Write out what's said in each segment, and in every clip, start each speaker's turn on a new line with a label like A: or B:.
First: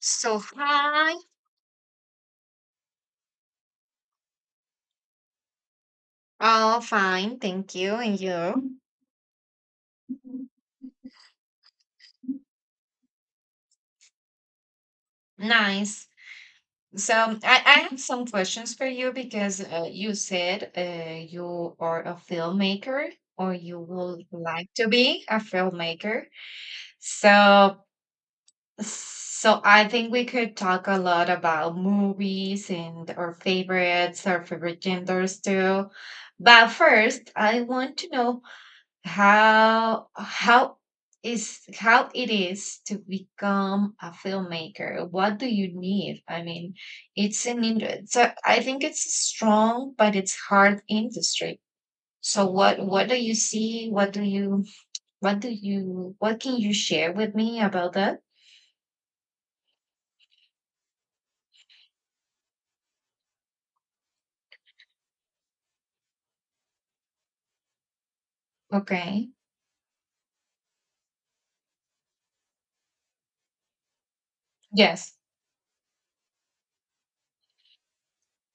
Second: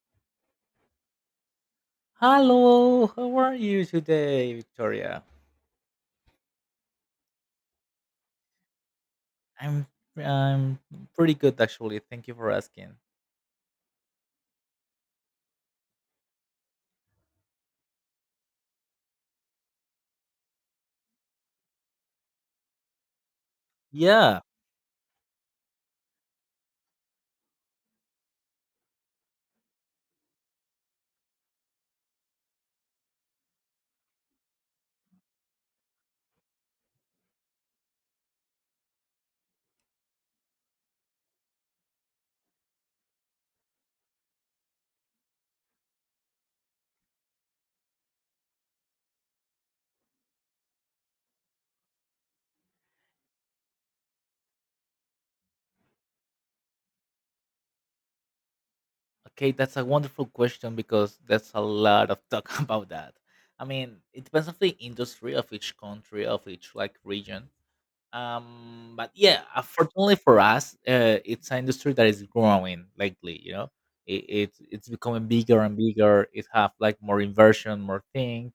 A: So hi,
B: Hello, how are you today, Victoria?
A: all fine, thank you, and you?
B: I'm I'm pretty good actually. Thank you for asking.
A: Nice. So I have some questions for you because you said you are a filmmaker or you would
B: Yeah.
A: like to be a filmmaker. So so I think we could talk a lot about movies and our favorites, our favorite genders too. But first, I want to know how how how it is to become a filmmaker. What do you need? I mean, it's an industry, so I think it's a strong but it's hard industry. So what do you see what do you what do you what can you share with me about that?
B: Okay, that's a wonderful question because there's a lot of talk about that. I mean, it depends on the industry of each country, of each like region. But
A: Okay.
B: yeah, unfortunately for us, it's an industry that is growing lately. It's
A: Yes.
B: becoming bigger and bigger. It have like more inversion, more thing,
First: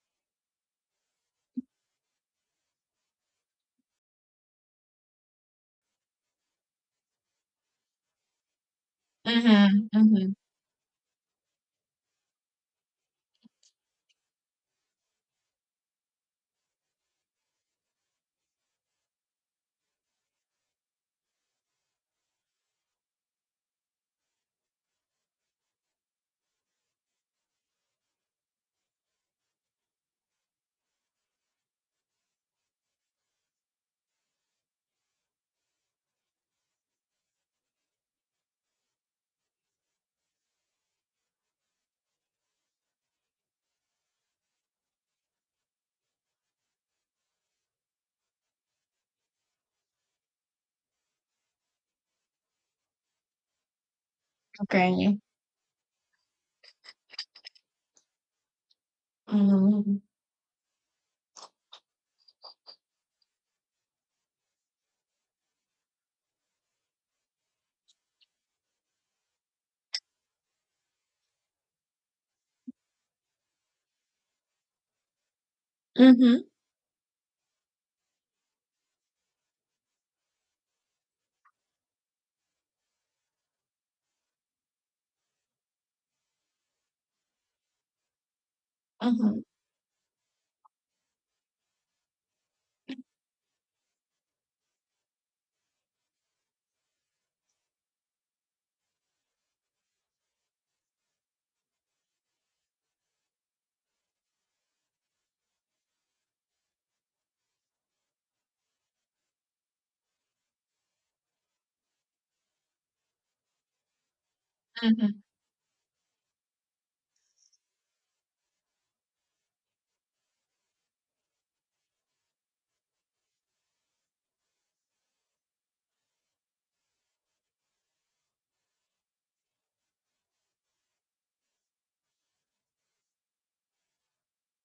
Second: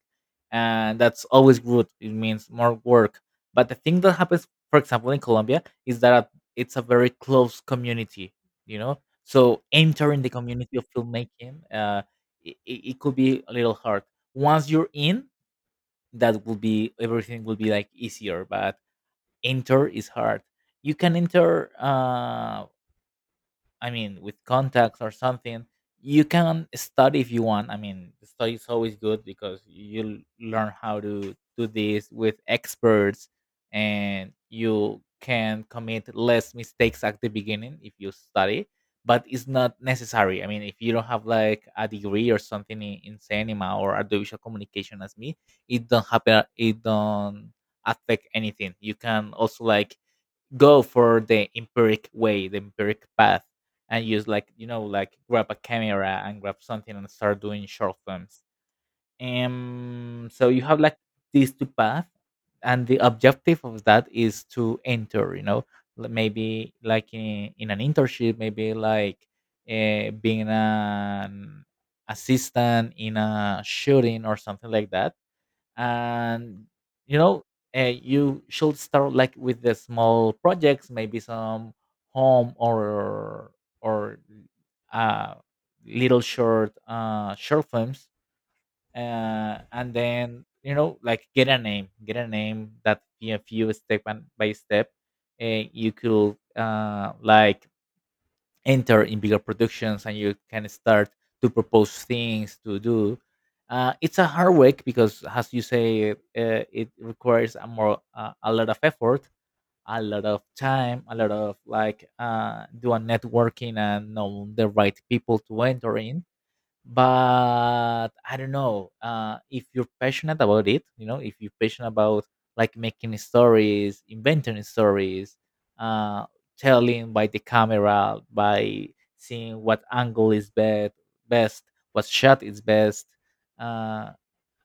B: and that's always good. It means more work. But the thing that happens, for example, in Colombia is that it's a very close community, you know so
A: Mm-hmm,
B: entering the
A: mm-hmm.
B: community of filmmaking, it could be a little hard. Once you're in, that will be, everything will be like easier, but enter is hard. You can enter, I mean, with contacts or something, you can study if you want. I mean, the study is always good because you learn how to do this with experts, and you can commit less mistakes at the beginning if you study, but it's not necessary. I mean, if you don't have like a degree or something in cinema or audiovisual communication as me, it don't happen, it don't affect anything. You can also like go for the empiric way, the empiric path, and use like like
A: Okay.
B: grab a camera and grab something and start doing short films.
A: Mm-hmm.
B: So you have like these two paths, and the objective of that is to enter, maybe like in an internship, maybe like being an assistant in a shooting or something like that,
A: Mm-hmm.
B: and you know you should start like with the small projects, maybe some home or uh little short films,
A: Mm-hmm,
B: and then like get a name that if you step and by step, you could like enter in bigger productions, and you can start to propose things to do. It's a hard work because, as you say, it requires a lot of effort, a lot of time, a lot of like doing networking and know the right
A: mm-hmm,
B: people to enter in. But I don't know, if you're passionate about it, if you're passionate about like making stories, inventing stories, uh, telling by the camera, by seeing what angle is best, best what shot is best, uh,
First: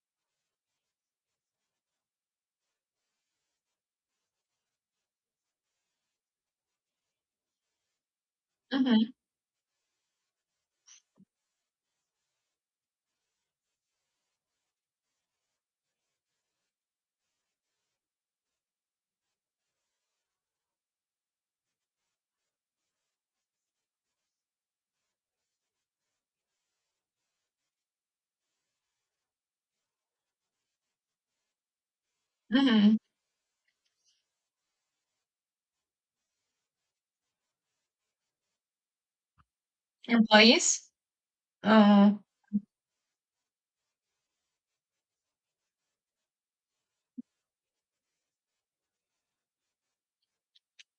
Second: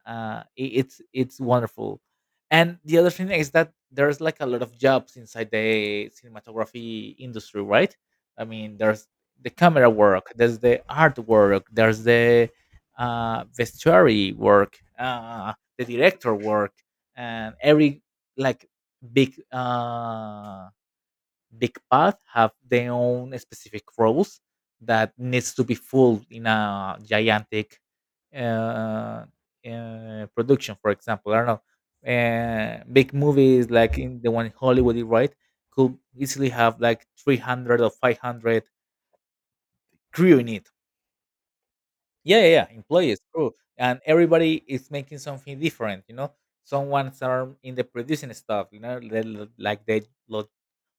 B: it's wonderful. And the other thing is that there's like a lot of jobs inside the cinematography industry, right? I mean, there's
A: mm-hmm,
B: the camera work, there's the art work, there's the vestuary work, the director work, and every like big uh big path have their own specific roles that needs to be filled in a gigantic uh, production. For example, I don't know,
A: mm-hmm.
B: big movies like in the one in Hollywood, right, could easily have like 300 or 500 crew in it.
A: Employees? Uh.
B: Yeah, yeah, yeah, employees, crew, and everybody is making something different. Someone's are in the producing stuff. The lo-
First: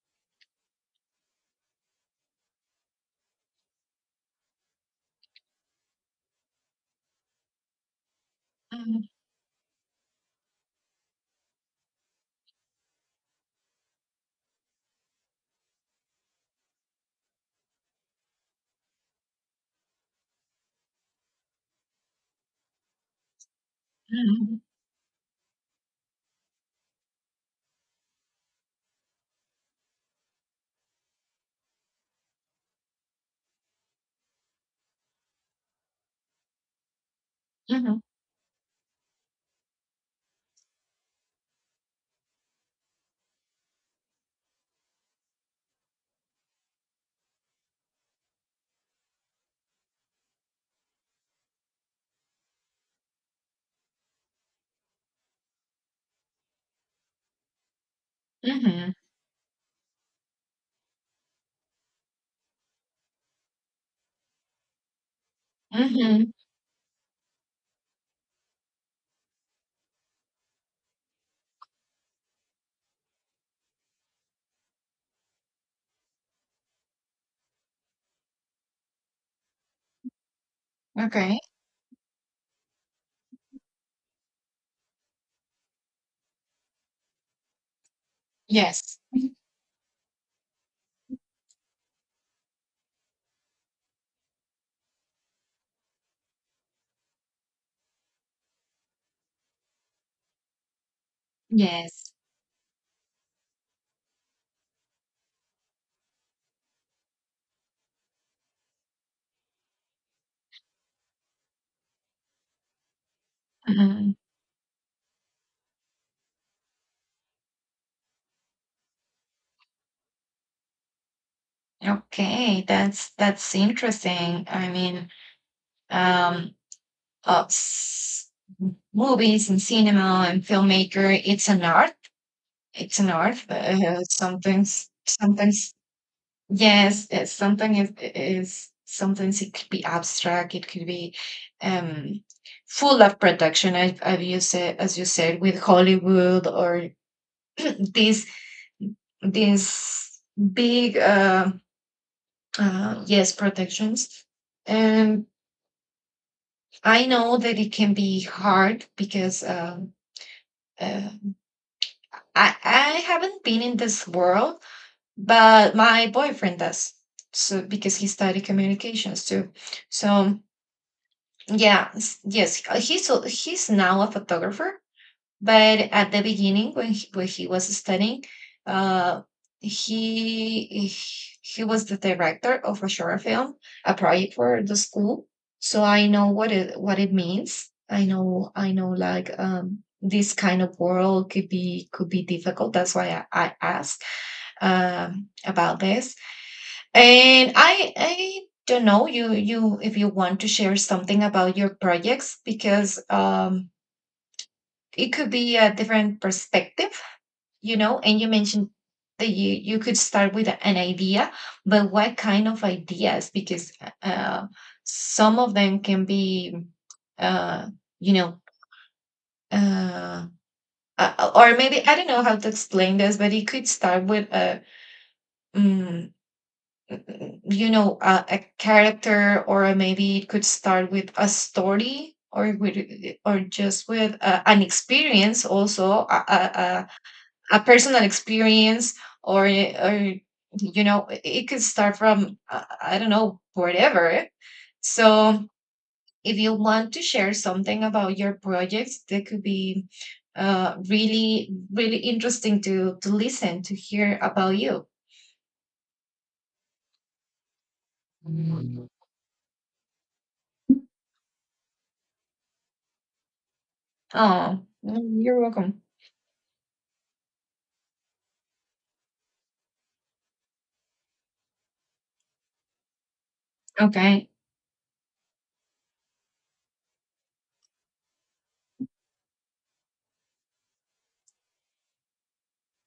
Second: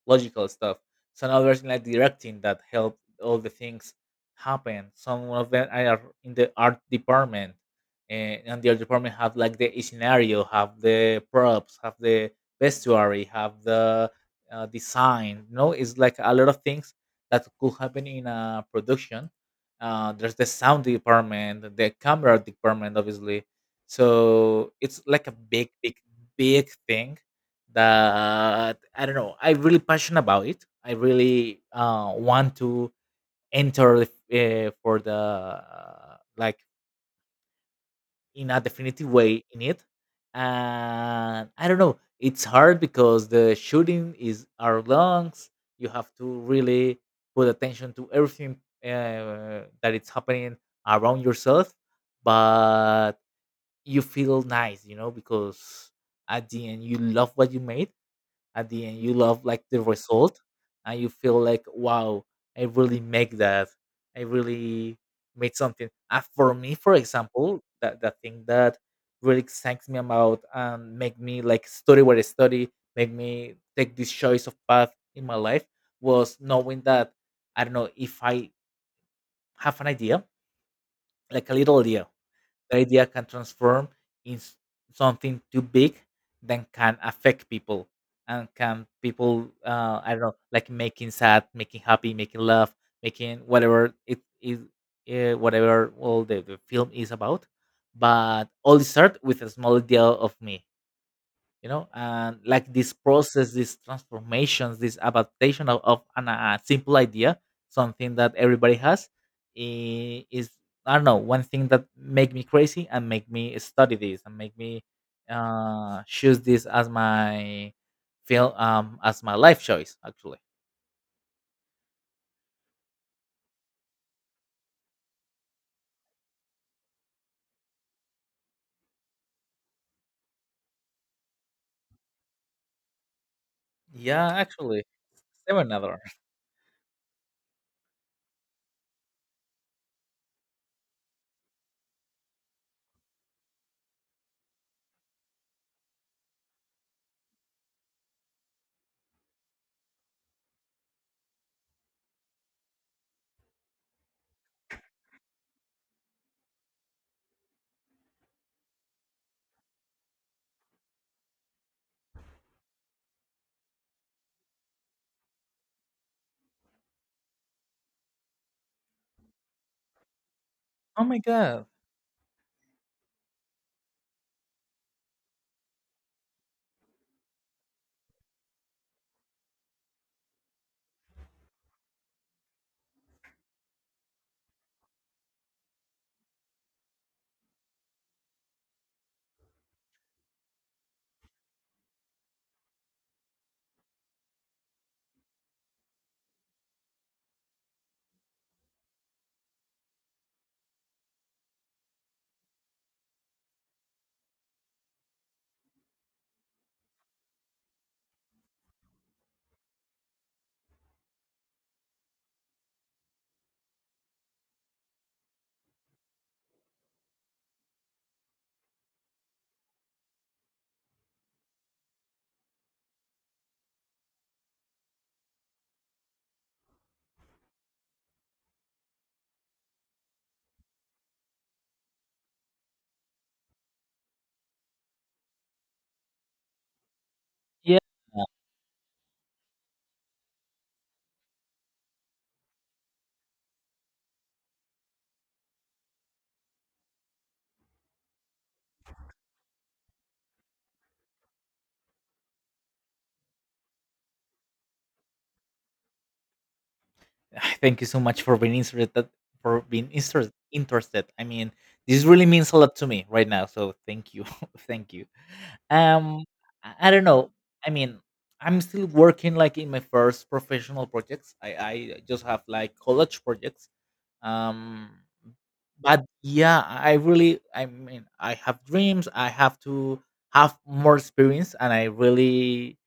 B: logical stuff. So now there's like directing that helped all the things happen. Some of them are in the art department, and the art
A: Mm-hmm,
B: department have like the scenario, have the props, have the vestuary, have the design. No, it's like a lot of things that could happen in a production. There's the sound department, the camera department, obviously.
A: mm-hmm,
B: So it's like a big, big, big thing that, I don't know, I'm really passionate about it. I really want to enter, for the, like
A: mm-hmm.
B: in a definitive way in it, and I don't know. It's hard because the shooting is our lungs. You have to really put attention to everything, that it's happening around yourself, but you feel nice, because at the end you love what you made. At the
A: Mhm,
B: end you love like the result, and you feel like, wow, I really make that. I really made something.
A: mhm,
B: For me, for example, that the thing that really excites me about and make me like study what I study, make me take this choice of path in my life, was knowing that, I don't know, if I have an idea,
A: okay.
B: like a little idea, the idea can transform in something too big that can affect people, and can
A: Yes,
B: people, I don't know, like making sad, making happy, making love, making whatever it is, whatever all the film is about. But all start with a small idea of me,
A: yes.
B: and like this process, these transformations, this adaptation of a simple idea, something that everybody has, is, I don't know, one thing that make me crazy and make me study
A: Mhm.
B: this and make me choose this as my life choice actually.
A: Okay, that's interesting. I mean, um, s movies and cinema and filmmaker, it's an art. It's an art.
B: Yeah, actually. Seven another.
A: Sometimes it is. Sometimes it could be abstract. It could be um, full of production. I've used it, as you said, with Hollywood or these these big yes protections, and I know that it can be hard because uh, I, haven't been in this world, but my boyfriend does, so because he studied communications too. So
B: Oh my god.
A: yeah, yes, he's he's now a photographer. But at the beginning, when when he was studying, uh, he he was the director of a short film, a project for the school. So I know what it means. I know. I know, like, this kind of world could be, could be difficult. That's why I asked, about this. And I don't know. You if you want to share something about your projects, because it could be a different perspective, you know. And you mentioned that you could start with an idea, but what kind of ideas? Because uh, some of them can be, uh, you know, uh, or maybe I don't know how to explain this, but it could start with mm, you know, a character, or maybe it could start with a story. Or with, or just with an experience, also a personal
B: Yeah.
A: experience. Or you know, it could start from I don't know, whatever. So if you want to share something about your projects, that could be really really interesting to listen to hear about you.
B: Thank you so much for being interested. For being interested. I mean, this really means a lot to me right now. So thank you,
A: Oh
B: thank you.
A: mm, you're welcome.
B: Um, I don't know. I mean, I'm still working like in my first professional projects. I just have like college projects.
A: Okay.
B: Um, but yeah, I really. I mean, I have dreams. I have to have more experience, and I really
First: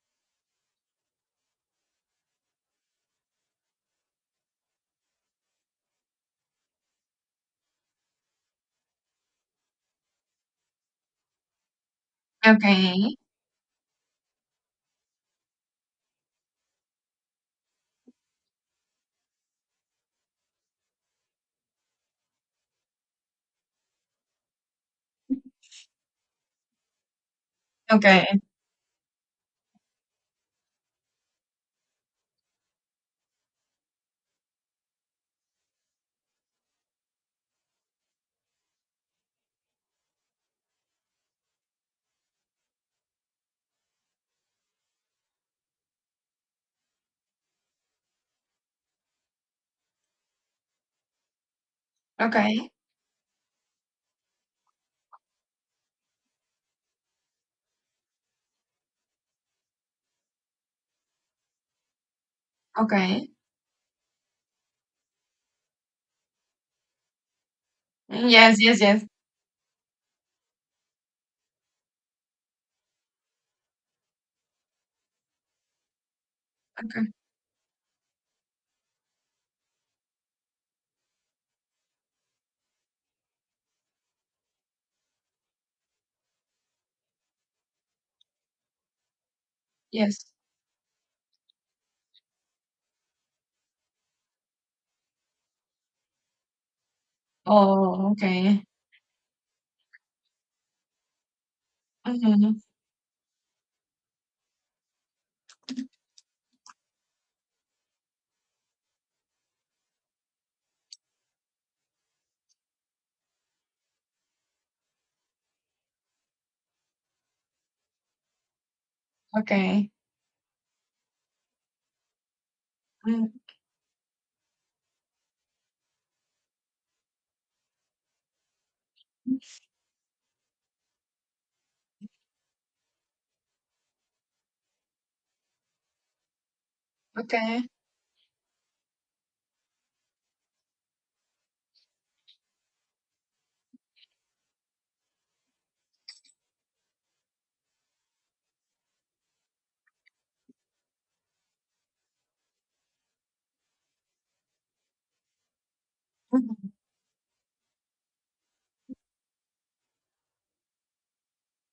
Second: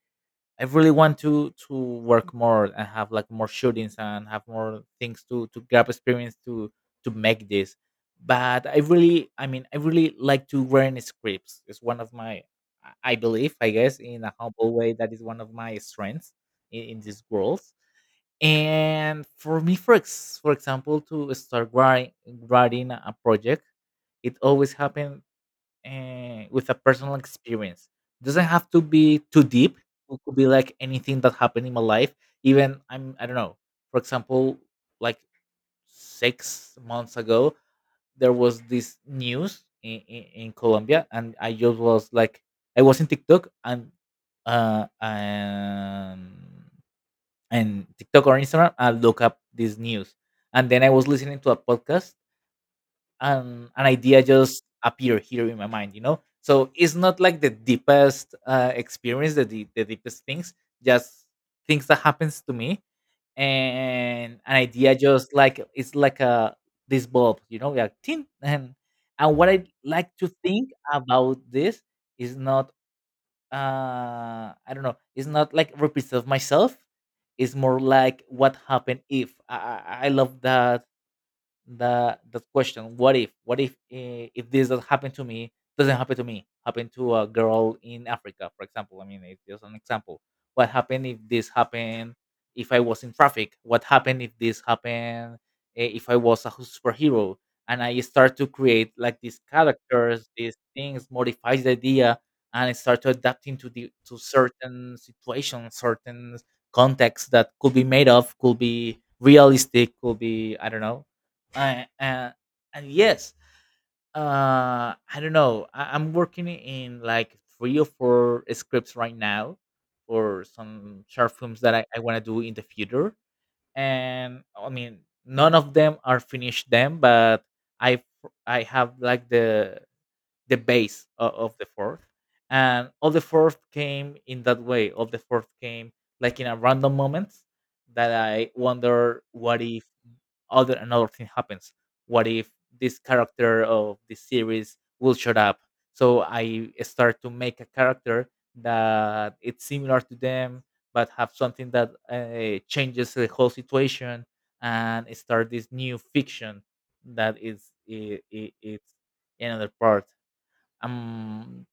B: I really want to work more and have like more shootings and have more things to grab experience to make this. But I mean, I really like to learn scripts. It's one of my, I
A: Okay.
B: believe, I guess, in a humble way, that is one of my strengths in this world. And for me, for example, to start writing a project, it always happened, with a personal experience.
A: Okay.
B: Doesn't have to be too deep. It could be like anything that happened in my life. Even I don't know. For example, like 6 months ago, there was this news in Colombia, and I just was like, I was in TikTok uh and and TikTok or Instagram, I look up this news, and then I was listening to a podcast,
A: Okay.
B: and an idea just appear here in my mind, so it's not like the deepest, experience, the deepest things, just things that happens to me,
A: Okay.
B: and an idea just, like, it's like a, this bulb, like tin,
A: Mm, yes
B: and
A: yes yes.
B: and what I like to think about this is not, I don't know, it's not like represent myself.
A: Okay.
B: It's more like, what happened if I I love that, that question, what if if this that happened to me doesn't happen to me happened to a girl in Africa, for example, I mean, it's just an example.
A: Yes.
B: What happened if this happened, if I was in traffic? What happened if this happened, if I was a superhero? And I
A: Oh,
B: start to
A: okay.
B: create like these characters, these things modifies the idea,
A: Hmm.
B: and I start to adapting to certain situations, certain contexts, that could be made of, could be realistic, could be, I don't know, uh, uh, and yes, I don't know, I'm working in like three or four scripts right now
A: Okay.
B: for some short films that I want to do in the future,
A: Mm.
B: and I mean, none of them are finished them, but i I have like the base of the fourth, and all the fourth came in that way. All the fourth came like in a random moment
A: Okay.
B: that I wonder, what if other another thing happens? What if this character of this series will shut up? So I start to make a character that it's similar to them, but have something that, changes the whole situation and start this new fiction.
A: Mhm.
B: That is i i it's another part, um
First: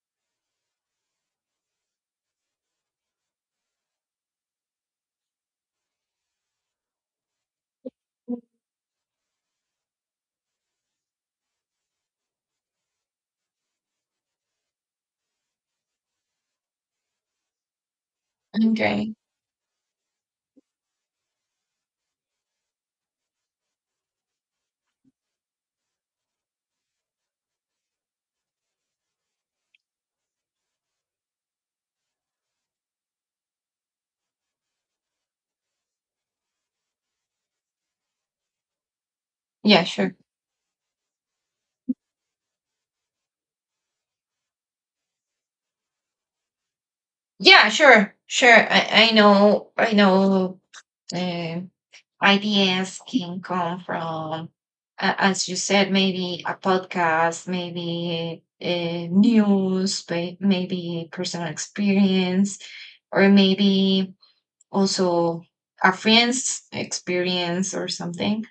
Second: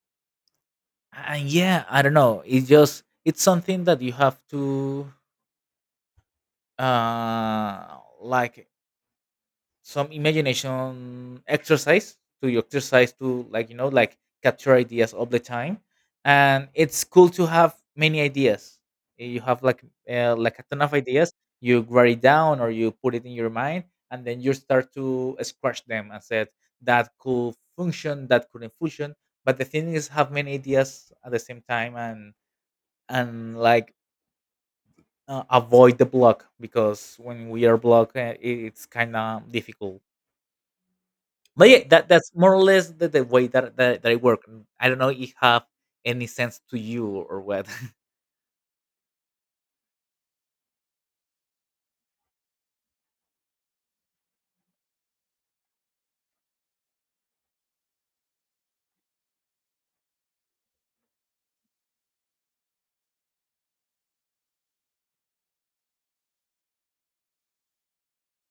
B: and yeah, I don't know, it's something that you have to, like, some imagination exercise, to your exercise, to like, like, capture ideas all the time, and it's cool to have many ideas.
A: Okay.
B: You have like, like, a ton of ideas. You write it down or you put it in your mind, and then you start to scratch them and said, that could function, that couldn't function. But the thing is have many ideas at the same time, and like, avoid the block, because when we are blocked, it's kind of
A: Yeah,
B: difficult.
A: sure.
B: But yeah, that's more or less the way that I work. I don't know if it have any sense to you or what.
A: Yeah, sure. Sure. I know. I know, uh, ideas can come from, as you said, maybe a podcast, maybe news, maybe personal experience, or maybe also a friend's experience or something,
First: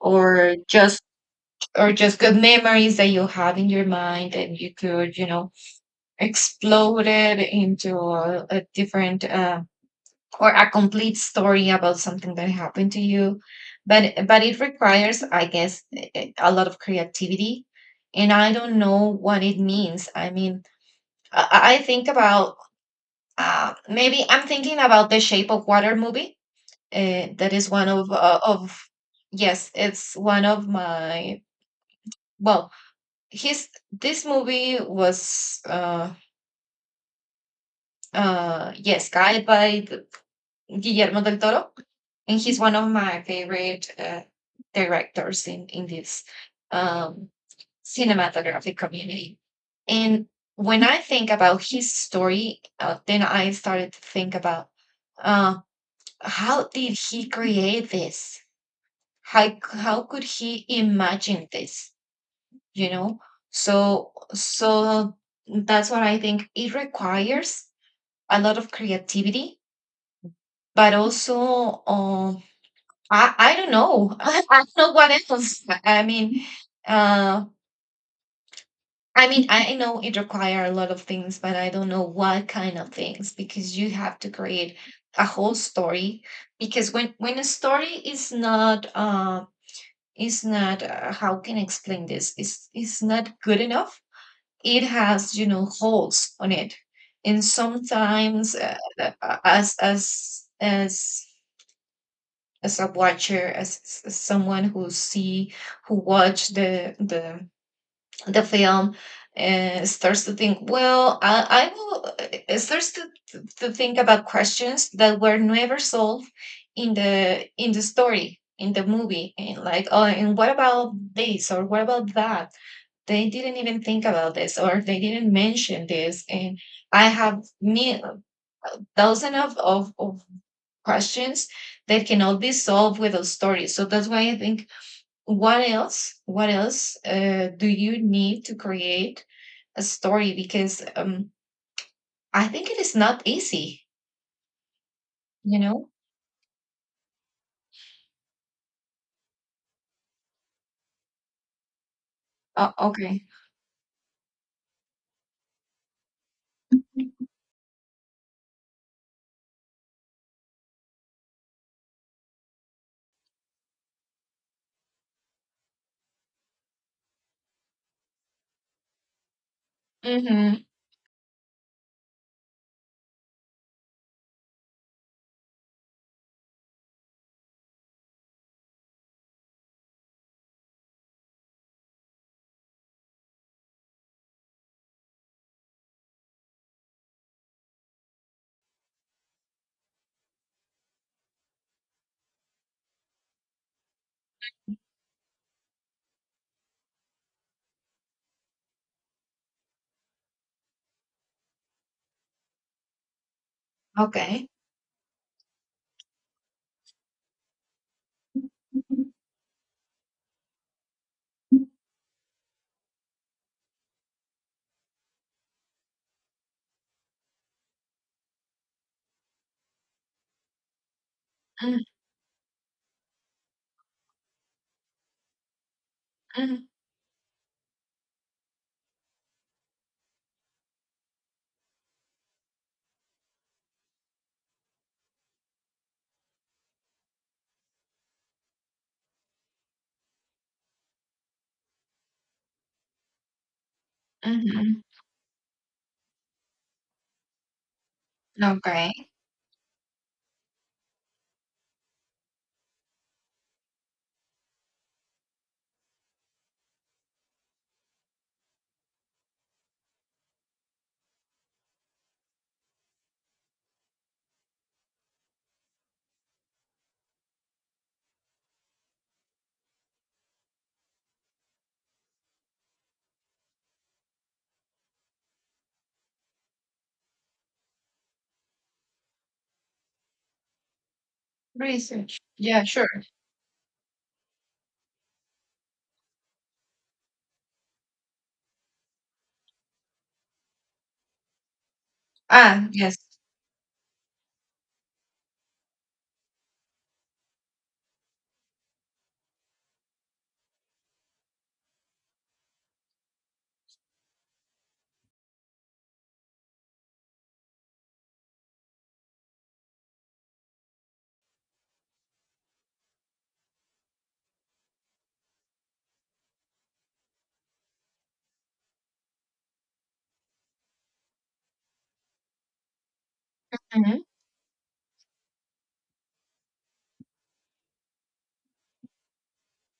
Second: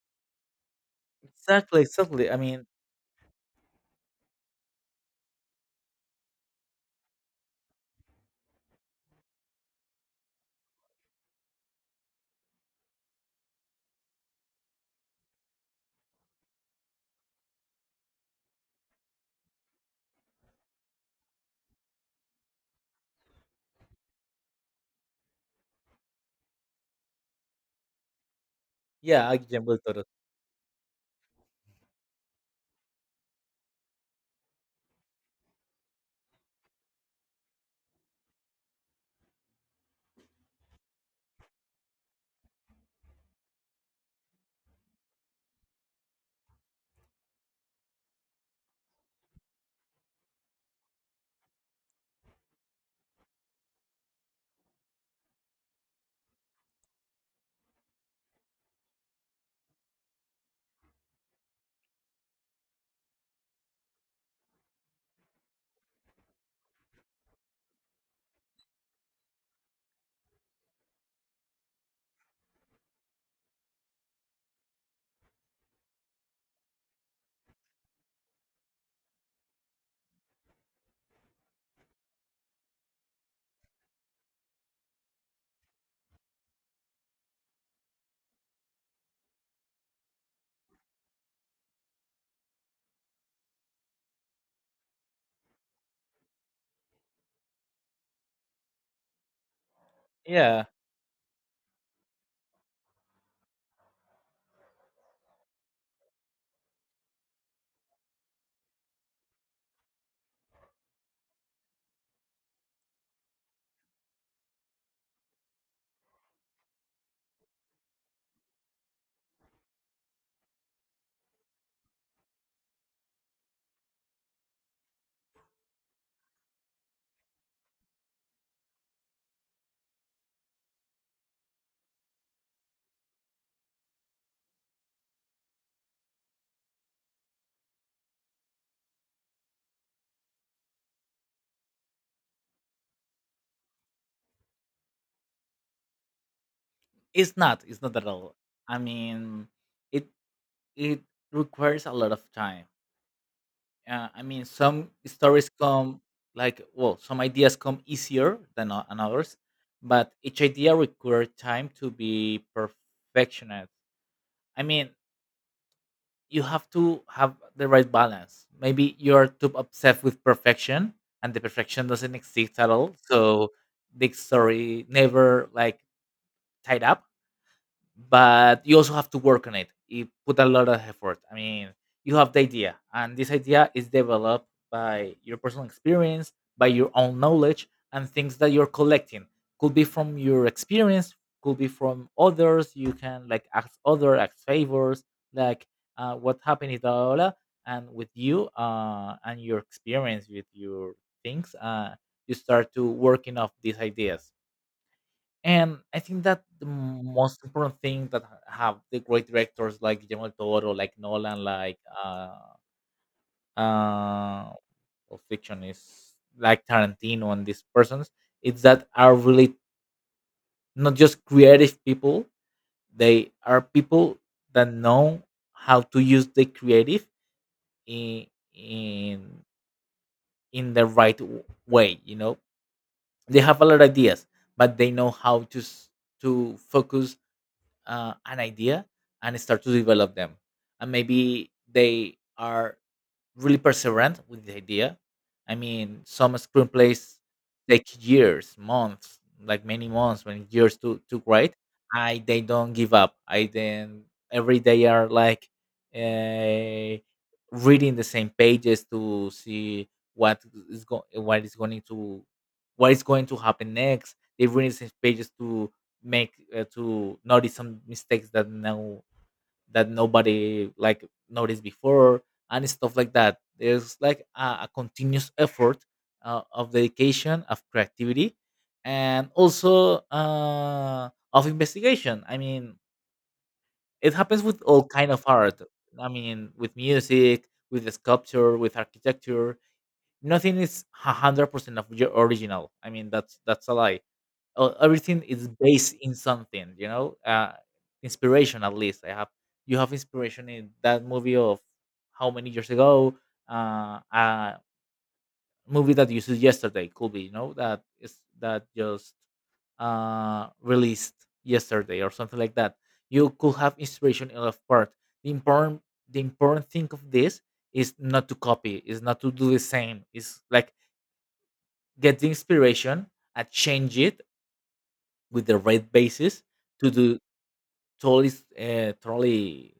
A: or just
B: Exactly,
A: or just
B: exactly. I
A: good
B: mean,
A: memories that you have in your mind, and you could, you know, exploded into a different or a complete story about something that happened to you. But it requires, I guess, a lot of creativity. And I don't know what it means. I mean, I think about, maybe I'm thinking about The Shape of Water movie, that is one of,
B: yeah, I can
A: yes,
B: with that.
A: it's one of my, well, his this movie was yes guided by Guillermo del Toro, and he's one of my favorite directors in this, um, cinematographic community. And when I think about his story, then I started to think about, uh, how did he create this? How could he imagine this? You know, so so that's what I think. It requires a lot of creativity, but also, I don't know. I don't know what else. I mean, uh, I mean, I know it requires a lot of things, but I don't know what kind of things, because you have to create a whole story. Because when a story is not how can I explain this, is not good enough, it has, you know, holes on it, and sometimes uh, as as
B: Yeah,
A: as as a watcher, as someone who see who watch the film, starts to think, well, I will, starts to, to think about questions that were never solved in the story in the movie, and like, oh, and what about this or what about that? They didn't even think about this, or they didn't mention this, and I have me thousand of questions that cannot be solved with a story. So that's why I think, what else do you need to create a story? Because, I think it is not easy, you know?
B: it's not. It's not at all. I mean, it it requires a lot of time.
A: Oh, okay.
B: I mean, some stories come like well, some ideas come easier than others, but each idea requires time to be perfectionist. I mean, you have to have the right balance. Maybe you're too obsessed with
A: Mm-hmm.
B: perfection, and the perfection doesn't exist at all. So the story never like tied up, but you also have to work on it. You put a lot of effort. I mean, you have the idea, and this idea is developed by your personal experience, by your own knowledge, and things that you're collecting. Could be from your experience, could be from others. You can like ask other, ask favors, like what happened in Daola, and with you and your experience with your things, you start to working off these ideas.
A: Okay.
B: And I think that the most important thing have the
A: Mm-hmm.
B: great directors like Guillermo del Toro, like Nolan, like uh, of fiction is like Tarantino and these persons, it's that are really not just creative people. They are people that know how to use the creative in in in the right way. You know, they have a lot of ideas, but they know to focus an idea and start to develop them, and maybe they are really perseverant with the
A: Mm-hmm.
B: idea. I mean, some screenplays take years,
A: Okay.
B: months, like many months, when years to write. I they don't give up. I then every day are like uh, reading the same pages to see what is go- what is going to what is going to happen next. They read the same pages to make to notice some mistakes that nobody like noticed before, and stuff like that. There's like a continuous effort of dedication, of creativity, and also of
A: Research.
B: investigation, I
A: Yeah,
B: mean,
A: sure.
B: it happens with all kind of art. I mean, with music, with sculpture, with architecture, nothing is 100% of your
A: Ah,
B: original. I
A: yes.
B: mean, that's a lie. Everything is based in something, you know. Inspiration, at least I have. You have inspiration in that movie of how many years ago. A movie that you saw yesterday could be, you know, that is that just released yesterday or something like that. You could have inspiration in a part. The important the important thing of this is not to copy, is not to do the same. It's like get the inspiration and
A: Mm-hmm.
B: change it with the right basis to do totally s- totally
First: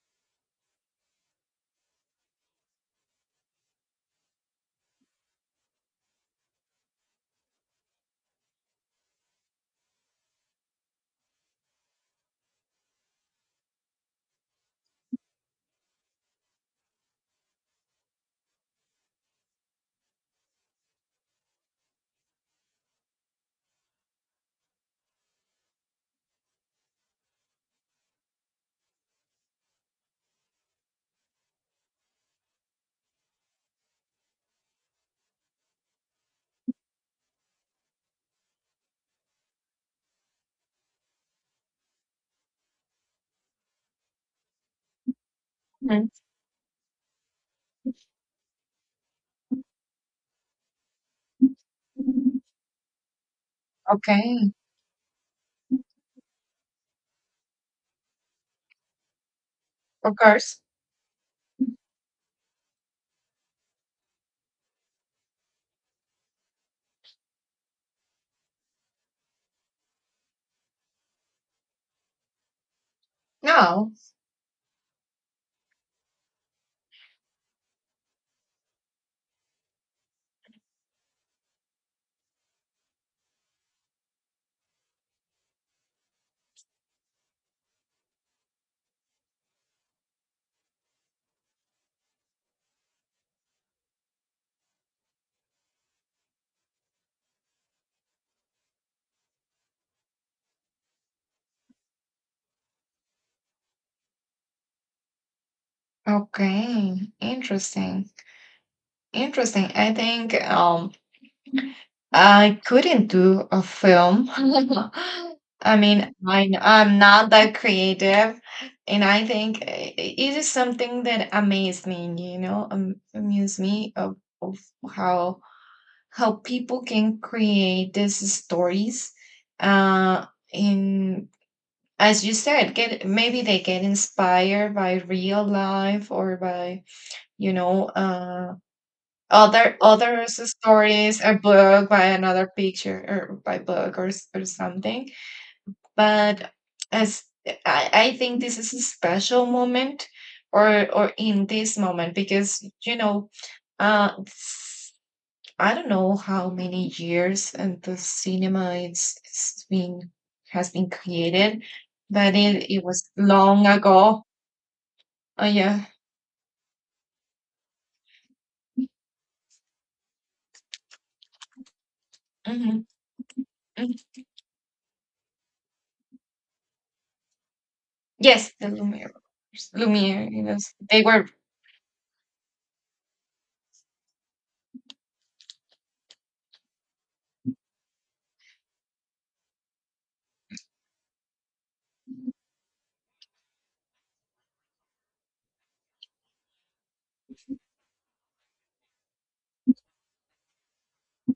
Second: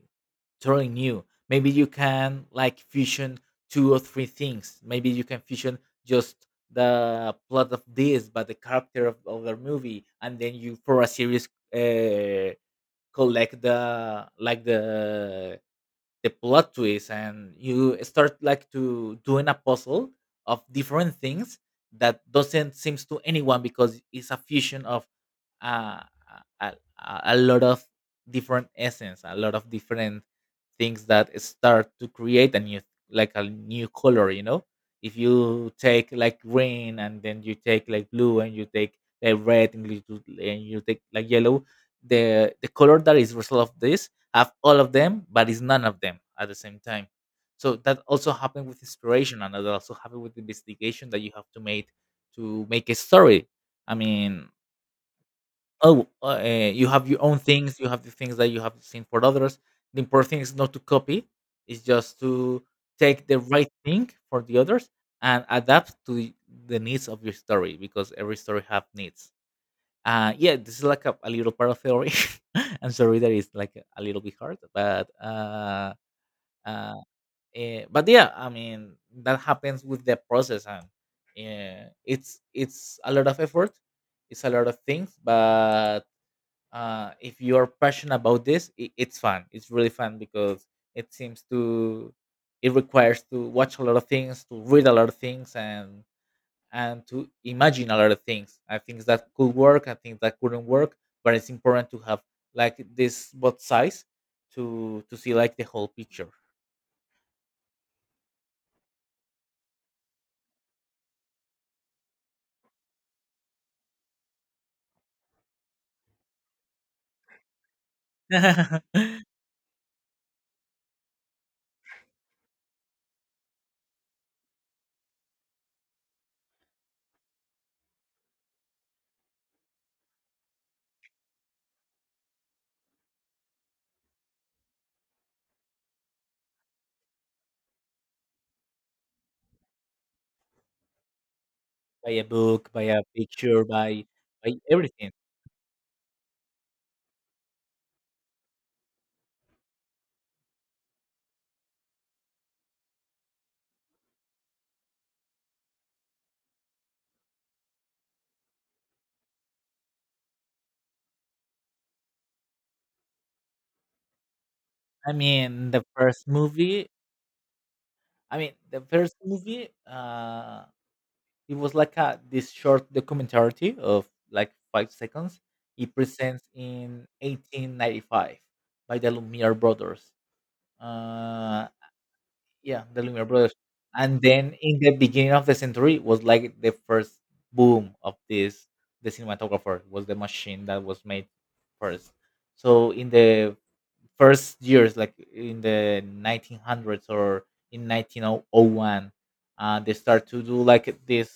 B: totally new. Maybe you can like fusion two or three things. Maybe you can fusion just the plot of this, but the character of the movie, and then you for a series, uh, collect the like the plot twist, and you start like to doing a puzzle of different things that doesn't seems to anyone, because it's a fusion of uh, a, a lot of different essence, a lot of different things that start to create a new, like a new color, you know. If you take like green, and then you take like blue, and you take like red, and and you take like yellow, the color that is result of this have all of them but is none of them at the same time. So that also happened with inspiration, and that also happened with investigation that you have to make, to make a story, I mean,
A: Okay,
B: Oh, you have your own things. You have the things that you have seen for others. The
A: of
B: important thing is
A: course.
B: not to copy. It's just to take the right thing for the others and adapt to the needs of your story, because every story have needs. Yeah, this is like a little part of theory. I'm sorry that it's like
A: No.
B: a little bit hard, but uh, but yeah, I mean that happens with the process, and yeah, it's a lot of effort, it's a lot of things, but if you're passionate about this, I it's fun. It's really fun because it seems to it requires to watch a lot of things, to read a lot of things, and to imagine a lot of things. I think that could work. I think that couldn't work, but it's important to have like this both sides to see like the whole picture.
A: Okay, interesting. Interesting. I think, I couldn't do a film. I mean, I'm not that creative. And I think it is something that amazed me, you know, amused me of how how people can create these stories. Uh, in As you said, get maybe they get inspired by real life or by, you know, other others stories are book by
B: By a
A: another
B: book, by
A: picture
B: a
A: or by
B: picture,
A: book
B: by
A: or or
B: by
A: something.
B: everything.
A: But as I think this is a special moment, or in this moment because, you know, uh s- I don't know how many years and the cinema it's been has been created, but it was long ago.
B: I
A: Oh
B: mean, the
A: yeah.
B: first movie. I mean, the first movie. It was like a this
A: Hmm.
B: short documentary of like 5 seconds. It presents in 1895
A: Yes, the
B: by
A: Lumiere
B: the Lumiere
A: brothers.
B: brothers.
A: Lumiere, you know, they were
B: Uh, yeah, the Lumiere brothers. And then in the beginning of the century was like the first boom of this. The cinematographer was the machine that was made first. So in the first years, like in the 1900s or in 1901, they start to do like this.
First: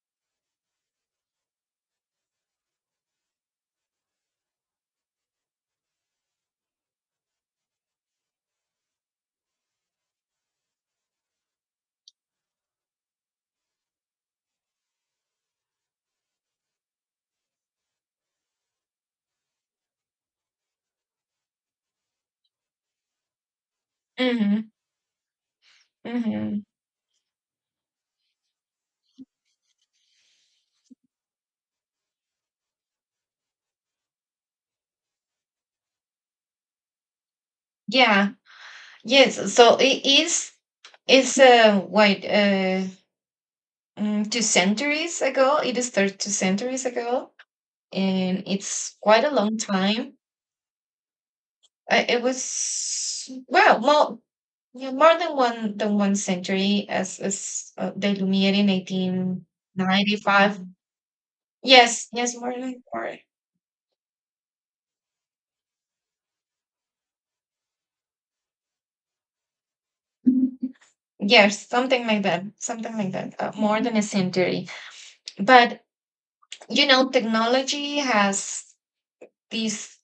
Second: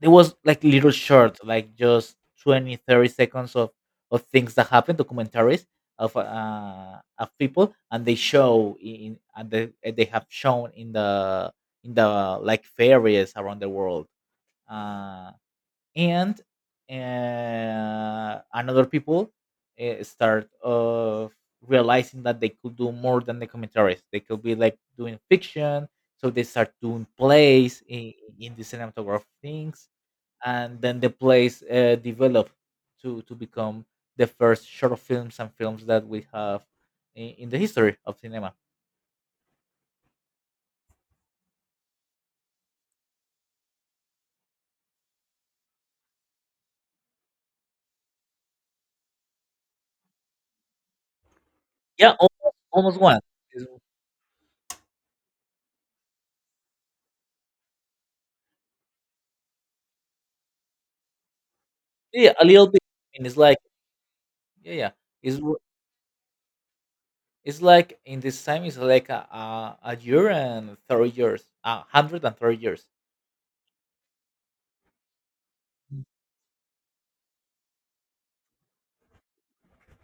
B: There was like little short like just 20, 30 seconds of things that happened, documentaries of people, and they show in and they have shown in the like fairies around the world, uh and another people start of realizing that they could do more than documentaries, they could be
A: mhm.
B: like doing fiction. So they
A: Hmm.
B: start doing plays in the cinematography things, and then the place developed to become the first short films and films that we have in the history of
A: Yeah.
B: cinema.
A: Yes. So it is. It's what mm, two centuries ago. It is started two centuries ago, and it's quite a long time.
B: Yeah,
A: It
B: almost one.
A: was
B: It's-
A: well, more yeah, more than one century, as the Lumiere in 1895. Yes.
B: yeah,
A: Yes.
B: a
A: More
B: little bit.
A: than more.
B: And it's like yeah, yeah. It's w- it's like in this time it's like a year and 30 years,
A: Yes,
B: a
A: something
B: hundred
A: like
B: and
A: that.
B: thirty years.
A: Something like that. More than a century. But you know, technology has these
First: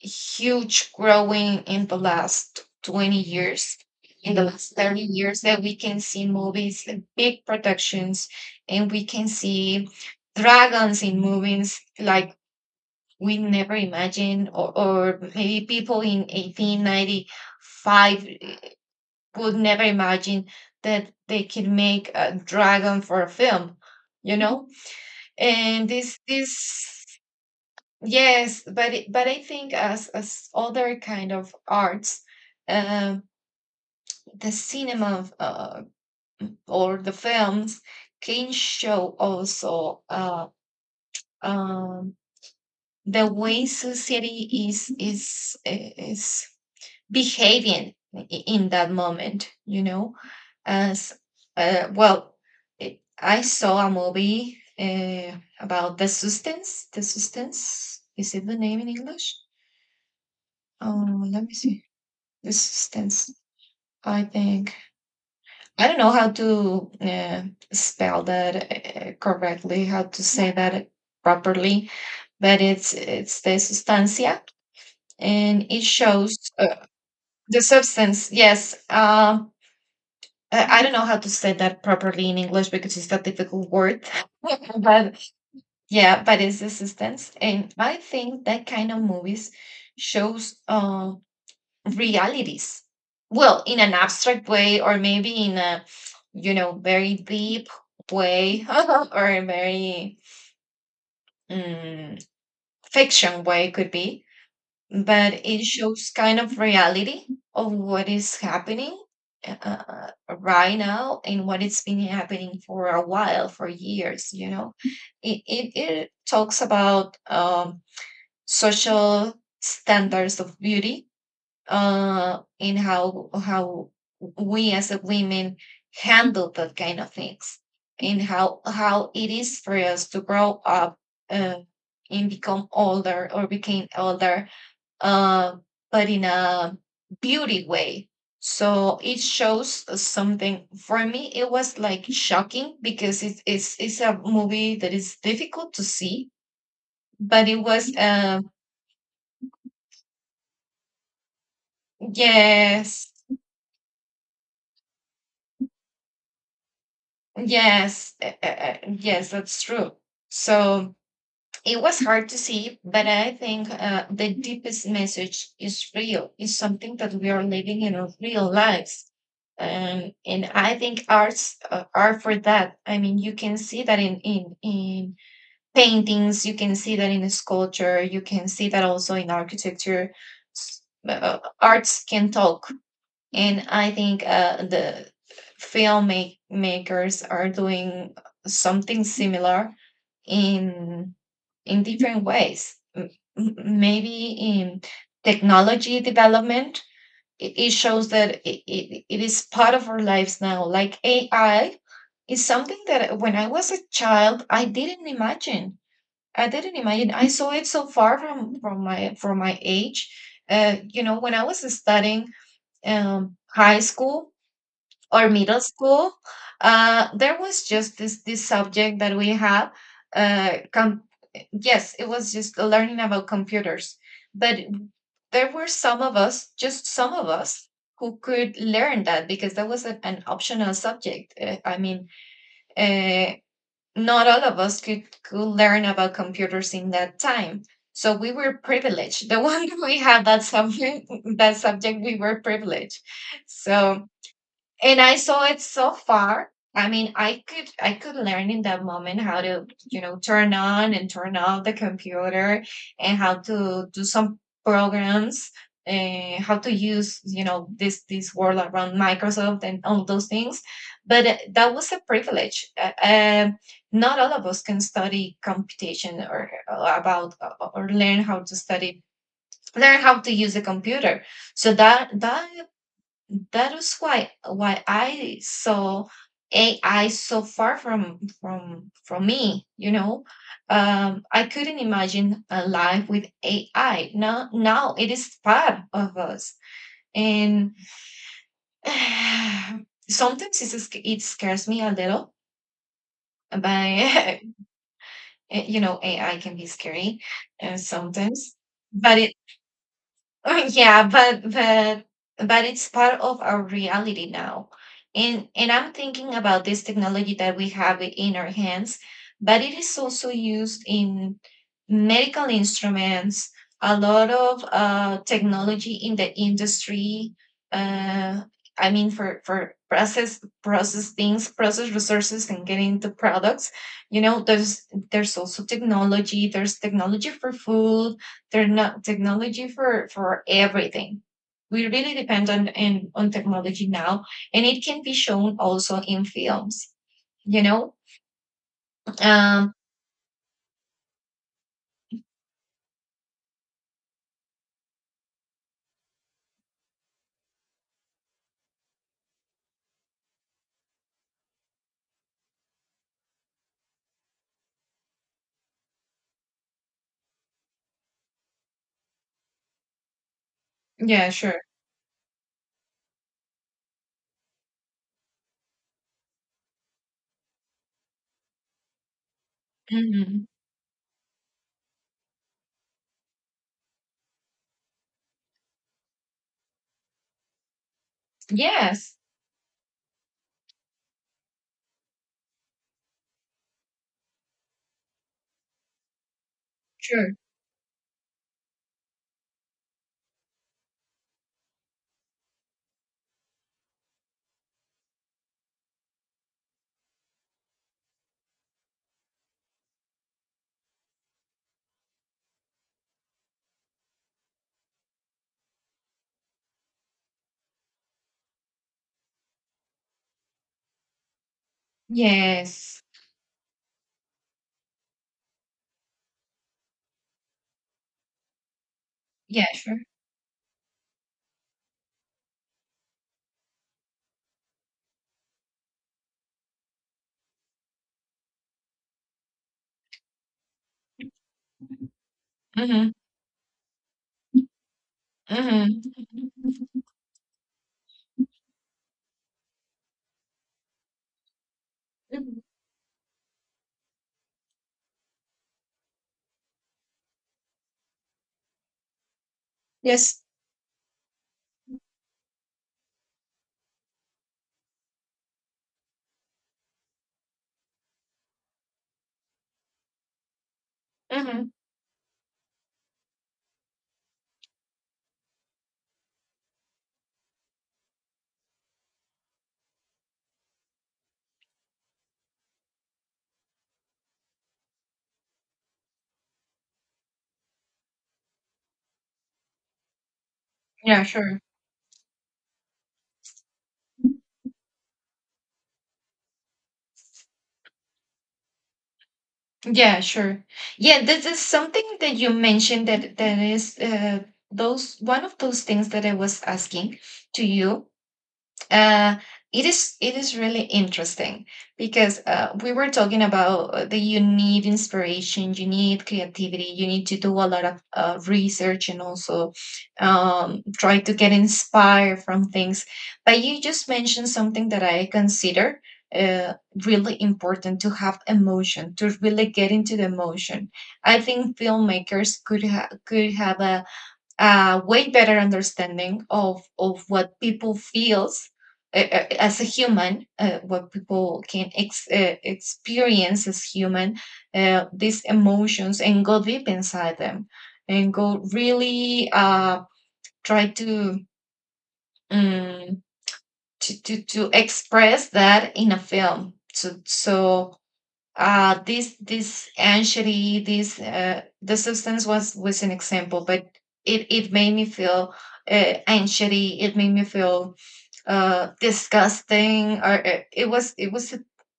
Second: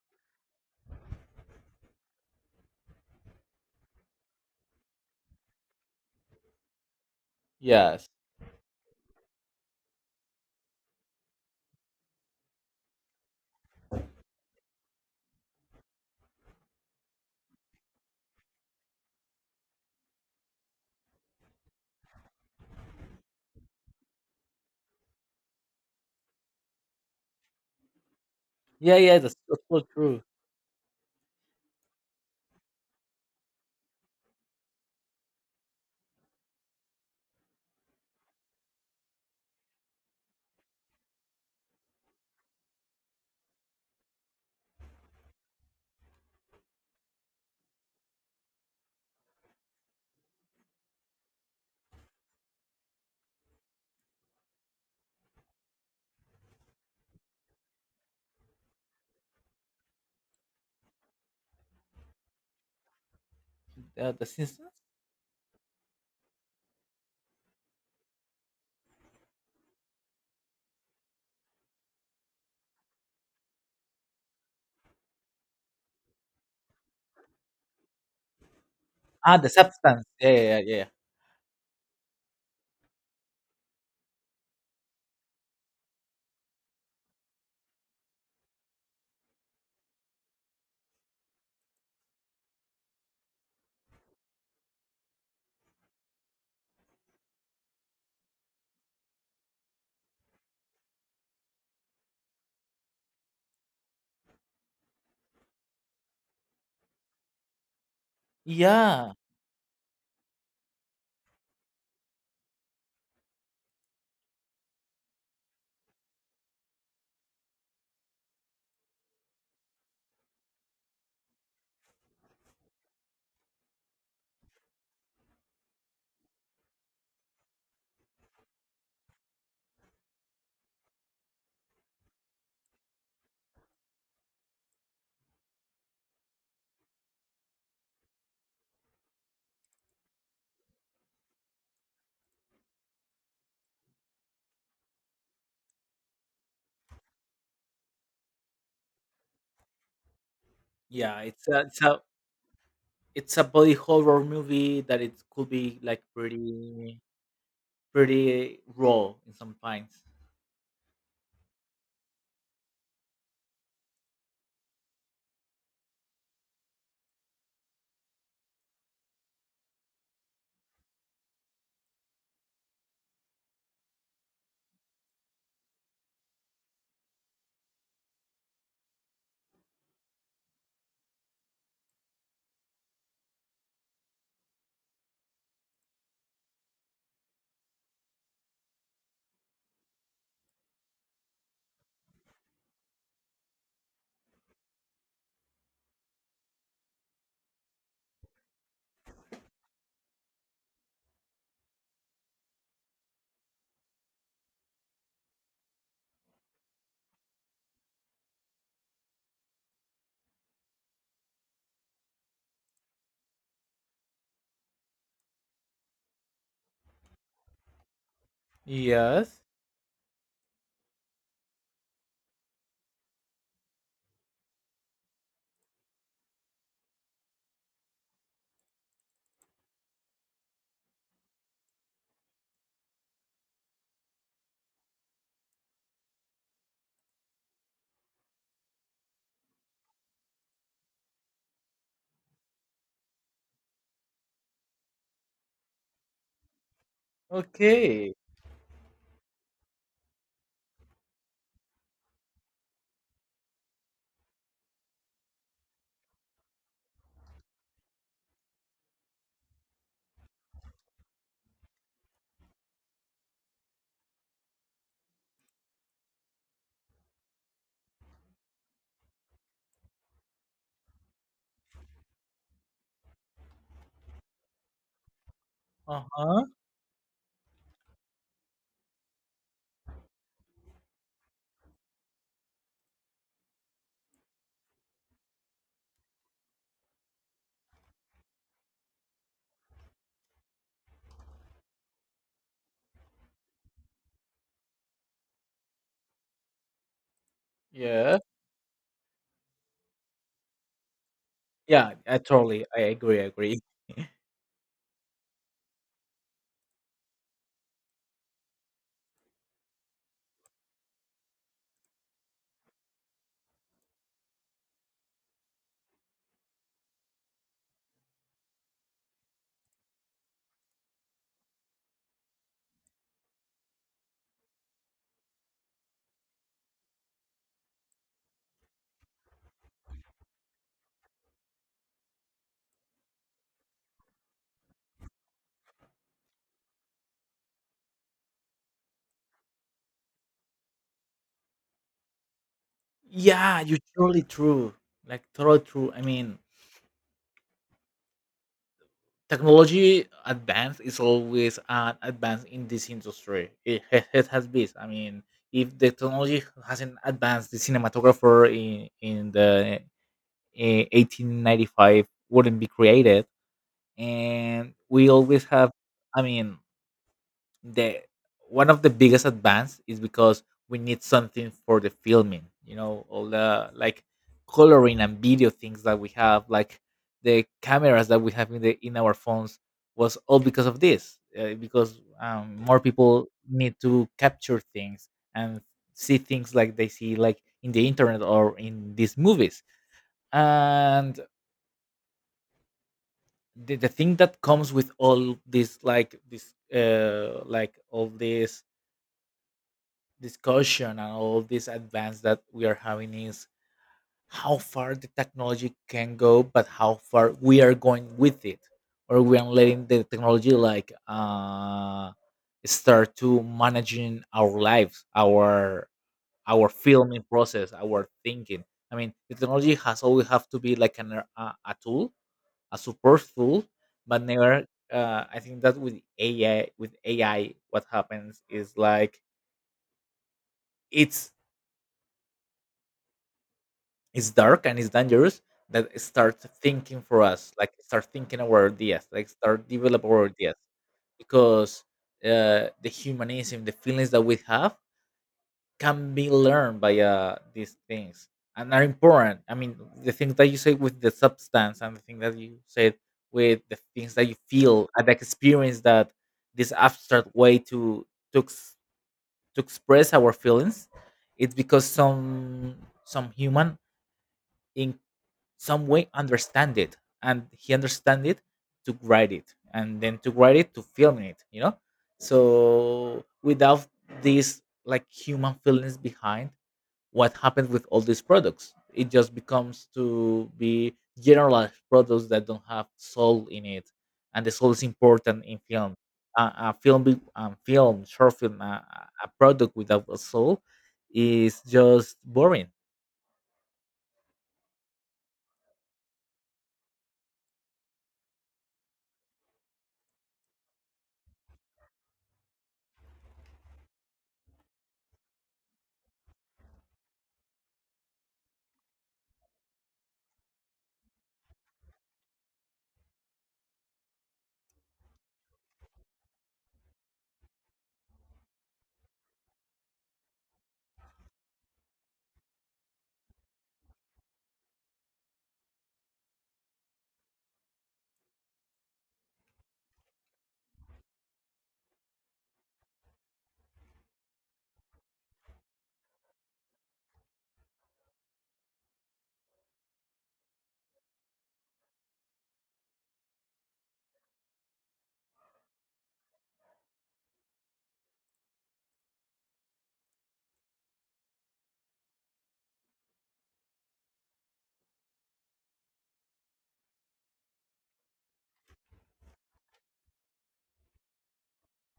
A: huge growing in the last 20 years, in the last 30 years, that we can see movies and big
B: Yes.
A: productions, and we can see dragons in movies like we never imagined, or maybe people in 1895 would never imagine that they could make a dragon for a film, you know. And this Yes, but
B: Yeah, yeah.
A: but
B: That's,
A: I
B: that's
A: think
B: so true.
A: as other kind of arts, um, the cinema or the films can show also um, the way society is behaving in that moment. You know, as, well, I saw a movie about The Substance. The Substance, is it the name in English? Oh, let me see. Resistance,
B: Yeah,
A: I
B: the substance.
A: think. I don't know how to spell that correctly, how to say that properly, but it's the sustancia, and it shows the substance. Yes,
B: Ah, the substance. Yeah, yeah,
A: I
B: yeah.
A: don't know how to say that properly in English because it's a difficult word, but yeah, but it's The Substance, and I think that kind of movies shows realities, well, in an abstract way, or maybe in a, you know, very deep way or a very mm, fiction way could be, but it shows kind of reality of what is
B: Yeah.
A: happening
B: Yeah.
A: uh, right now and what it's been happening for a while, for years, you know. It talks about, social standards of beauty, in how we as a women handle that kind of things, in how it is for us to grow up, uh, and become older or became older, uh, but in a beauty way. So it shows something. For me, it was like shocking because it's a movie that is difficult to see, but it was
B: Yeah,
A: yes.
B: it's a body horror movie that it could be like pretty
A: Yes,
B: pretty raw
A: yes,
B: in some
A: that's true.
B: points.
A: So it was hard to see, but I think, the deepest message is real, is something that we are living in our real lives. And I think arts are for that. I mean, you can see that in paintings, you can see that in sculpture, you can see that also in architecture. Arts can talk, and I think, the filmmakers are doing something similar in in different ways. Maybe in technology development, it, shows that it is part of our lives now. Like AI is something that when I was a child, I didn't imagine. I didn't imagine. I saw it so far from from my age. You know, when I was studying, high school, or middle school, there was just this subject that we
B: Yes.
A: had. Uh, com- yes, it was just learning about computers, but there were some of us, just some of us, who could learn that because that was an optional subject. I mean, uh, not all of us could learn about computers in that time. So we were privileged. The one we had that subject, we were privileged. So and I saw it so far. I mean, I could I
B: Okay.
A: could learn in that moment how to turn on and turn off the computer, and how to do some programs, and how to use this world around Microsoft and all those things. But that was a privilege. Not all of us can study computation or about or learn how to use a computer. So that is why I
B: Uh
A: saw
B: huh.
A: AI so far from me. I couldn't imagine a life with AI. Now it is part of us. And sometimes it scares me a little, but you know AI can be scary
B: Yeah.
A: sometimes. But it yeah, but
B: Yeah.
A: but
B: I totally.
A: but
B: I
A: it's
B: agree.
A: part
B: I
A: of
B: agree.
A: our reality now. And I'm thinking about this technology that we have in our hands, but it is also used in medical instruments, a lot of technology in the industry. Uh, I mean, for process things, process resources, and getting the products. You know, there's there's also technology. There's technology for food, there's not technology for everything. We really depend on technology now, and it can be shown also in films. You know, um,
B: Yeah, you're totally true. Like totally true. I mean, technology advance is always an advance in this industry. It has been. I mean, if the technology hasn't advanced, the cinematographer in
A: yeah, sure.
B: 1895 wouldn't be created, and we always have, I mean, the one of the biggest advance is because
A: Hmm.
B: we need something for the filming, you know, all the like coloring and video things that we have, like the cameras that we have in the in our
A: Yes,
B: phones was all because of this, because more people need to capture things and see things like they see
A: sure.
B: like in the internet or in these movies, and the thing that comes with all this like all this discussion and all this advance that we are having is how far the technology can go, but how far we are going with it, or we are letting the technology like
A: Yes,
B: start to managing our lives, our filming process, our thinking. I mean, the
A: yeah,
B: technology
A: sure.
B: has always have to be like a tool, a super tool, but never. I think that with AI, with AI, what happens is like it's
A: Mm-hmm.
B: it's dark and it's dangerous,
A: Mm-hmm.
B: that it starts thinking for us, like start thinking our ideas, like start develop our ideas, because the humanism, the feelings that we have can be learned by these things, and are important. I mean, the things
A: Yes.
B: that you say with the substance and the thing that you said with the things that you feel and the experience that this abstract way to, ex- to express our feelings, it's
A: Mm-hmm.
B: because some human in some way understand it, and he understand it to write it, and then to write it to film it, you know. So without these like human feelings behind, what happens with all these products, it just becomes to be
A: Yeah, sure.
B: generalized products that don't have soul in it, and the soul is important in film, a film, short film, a product without a
A: Yeah,
B: soul
A: sure. Yeah, this is
B: is
A: something
B: just
A: that you
B: boring.
A: mentioned, that is, those one of those things that I was asking to you. Uh, it is really interesting because we were talking about that you need inspiration, you need creativity, you need to do a lot of research, and also try to get inspired from things. But you just mentioned something that I consider uh, really important, to have emotion, to really get into the emotion. I think filmmakers could have a way better understanding of what people feels, as a human, what people can experience as human, these emotions, and go deep inside them, and go really try to, um, to to to express that in a film. So this anxiety, this the substance, was an example, but it made me feel anxiety, it made me feel disgusting, or it was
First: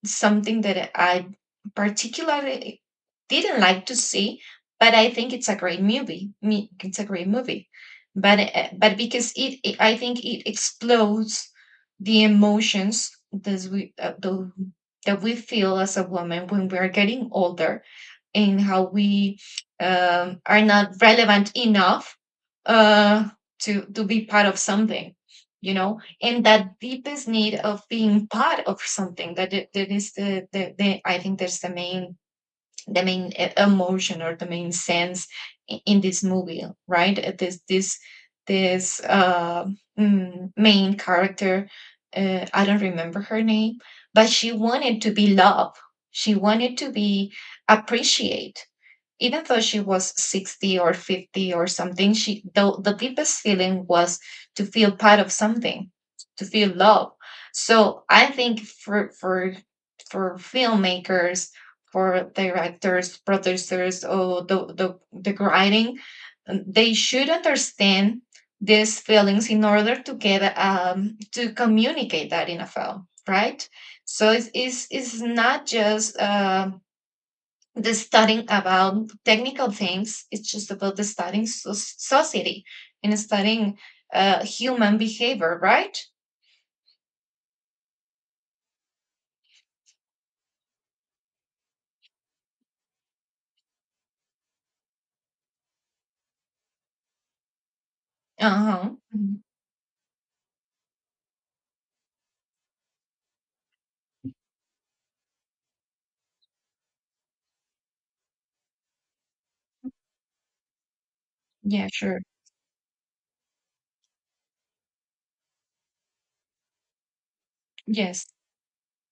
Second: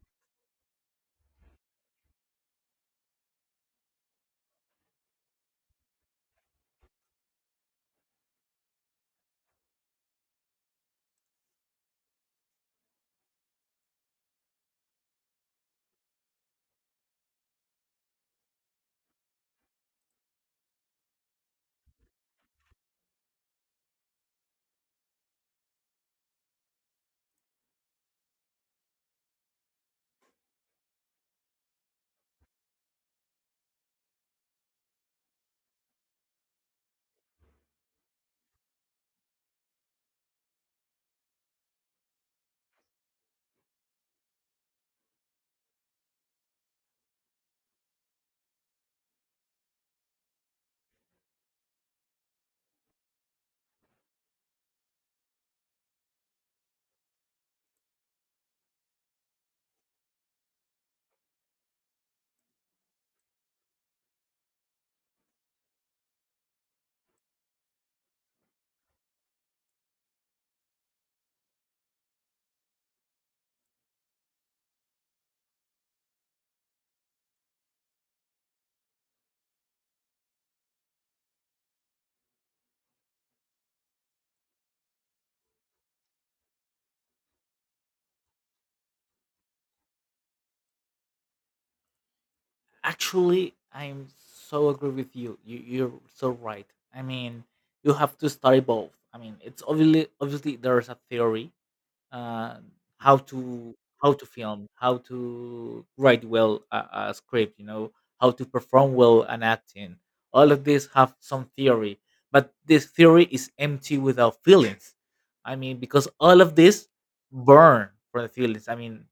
A: something that I particularly didn't like to see, but I think it's a great movie. Me, it's a great movie, but because I think it explodes the emotions that we feel as a woman when we are getting older, in how we are not relevant enough, uh, to be part of something. And that deepest need of being part of something that is the I think that's the main, the main emotion, or the main sense in this movie, right? This main character, I don't remember her name, but she wanted to be loved, she wanted to be appreciated. Even though she was 60 or 50 or something, the deepest feeling was to feel part of something, to feel love. So I think for for filmmakers, for directors, producers, or the writing, they should understand these feelings in order to get to communicate that in a film, right? So it's not just the studying about technical things, it's just about the studying society, and studying human behavior, right?
B: Actually, I'm so agree with you. You're so right. I mean, you have to study both.
A: Uh-huh.
B: I mean,
A: Mhm.
B: it's obviously there's a theory, uh, how to film, how to write well a script, you know, how to perform well an acting. All of these have some
A: Yeah,
B: theory,
A: sure.
B: but this theory is empty without feelings. I mean, because all of this burn for
A: Yes.
B: the feelings. I mean,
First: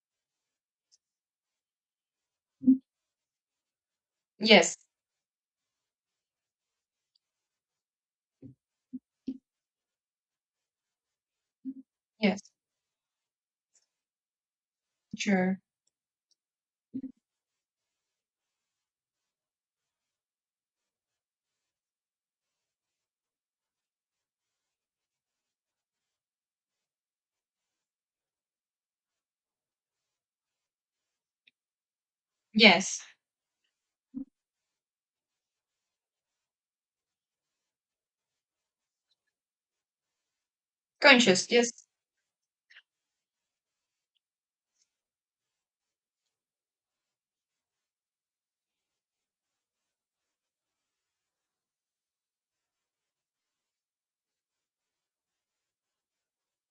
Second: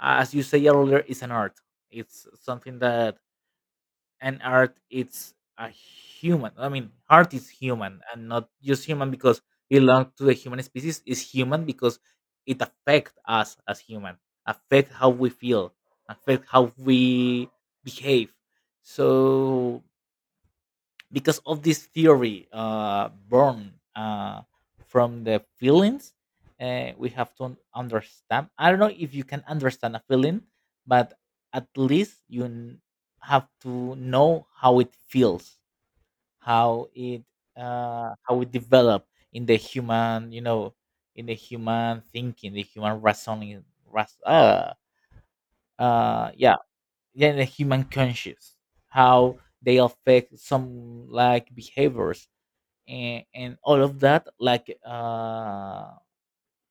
B: as you say earlier, it's an art. It's something
A: Mm.
B: that, and art,
A: Yes.
B: it's a human, I mean, art is human, and not just human because it belongs to the human species, is human because
A: Yes,
B: it affects us as human, affect how we
A: sure.
B: feel, affect how we behave. So because of this theory born from the feelings, we have to understand, I don't know if you can understand a feeling, but at least
A: Yes,
B: have to know how it feels, how it how it develop in the human, you know, in the
A: conscious, yes.
B: human thinking, the human reasoning, ras- uh, yeah, yeah, the human conscious, how they affect some like behaviors, and all of that like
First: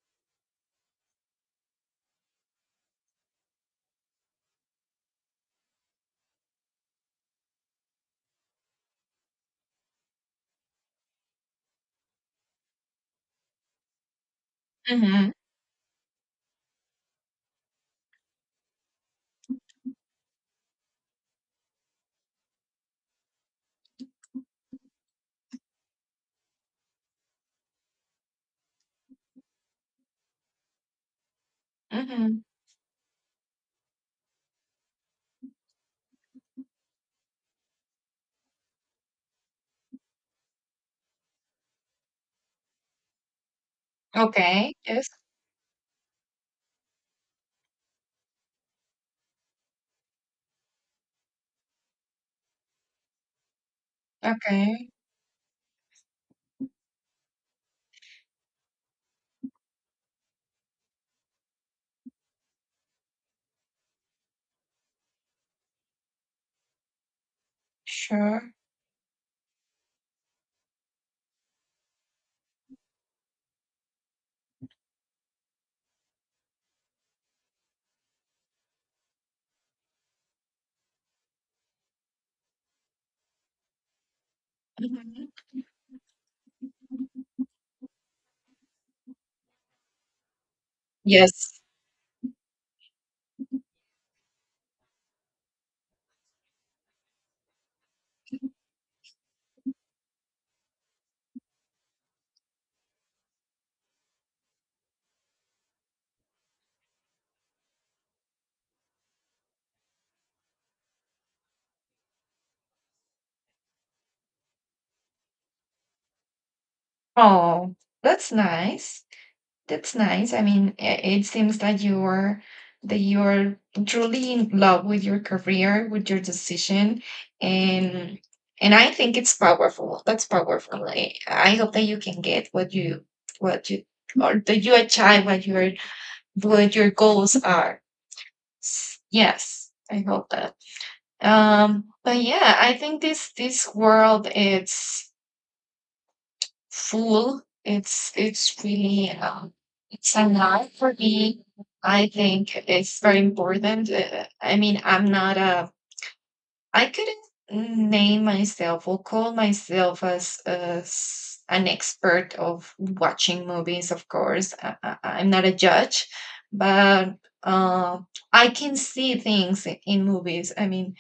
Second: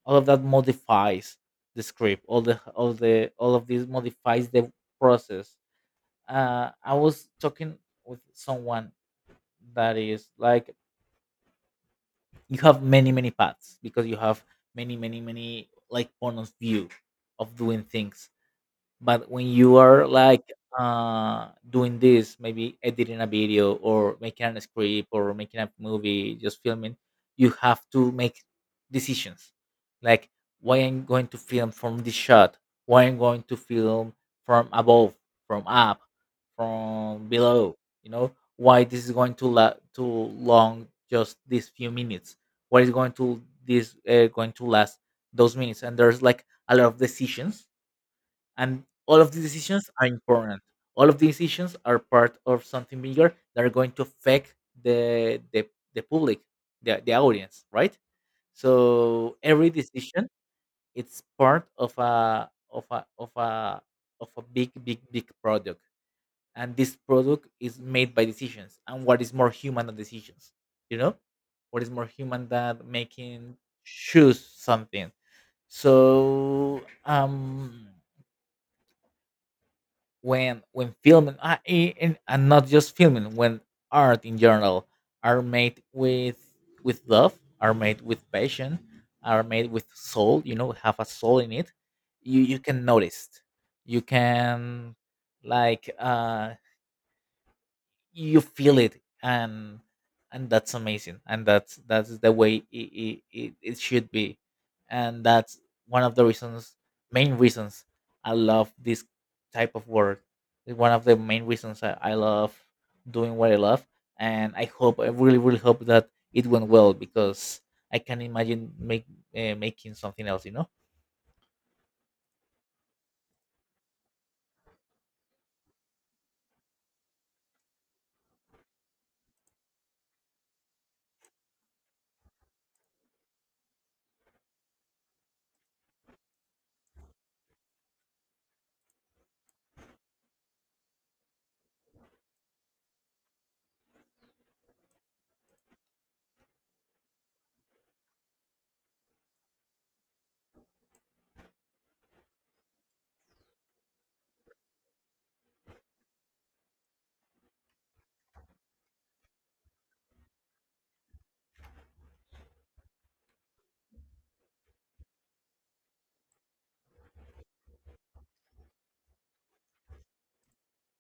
B: all of that modifies the script, all of this modifies the process. I was talking with someone that is like you have many many paths because you have many many
A: Mm-hmm.
B: many like point of view of doing things, but when you are like doing this, maybe editing a video or making a script or making a movie, just filming, you have to make decisions, like, why I'm going to film from this
A: Mm-hmm.
B: shot, why I'm going to film from above, from up, from below, you know, why this is going to long just these few minutes, what is going to this going to
A: Okay,
B: last
A: yes.
B: those minutes. And there's like a lot of decisions, and all of the decisions are important, all of the decisions are part of something bigger that are going to affect
A: Okay.
B: the the, the public, the audience, right? So every decision, it's part of a big big big product, and this product is made by
A: Sure.
B: decisions, and what is more human than decisions, you know, what is more human than making, choose something. So when filming, and not just filming, when art in general
A: Hmm.
B: are made with love, are made with passion, are made with soul, you know, have a soul in
A: Yes.
B: it. You can notice, you can like you feel it, and that's amazing, and that's the way it should be, and that's one of the reasons, main reasons, I love this type of work. It's one of the main reasons I love doing what I love, and I hope, I really really hope that it went well, because
A: Oh,
B: I can
A: that's
B: imagine
A: nice.
B: make making
A: That's
B: something
A: nice. I
B: else, you know.
A: mean, it seems that you're truly in love with your career, with your decision, and I think it's powerful. That's powerful. I hope that you can get what you or that you achieve what your goals are. Yes, I hope that. But yeah, I think this world, it's full. It's really it's a lot for me. I think it's very important. I mean, I'm not a. I couldn't name myself or call myself as an expert of watching movies. Of course, I'm not a judge, but uh, I can see things in movies. I mean,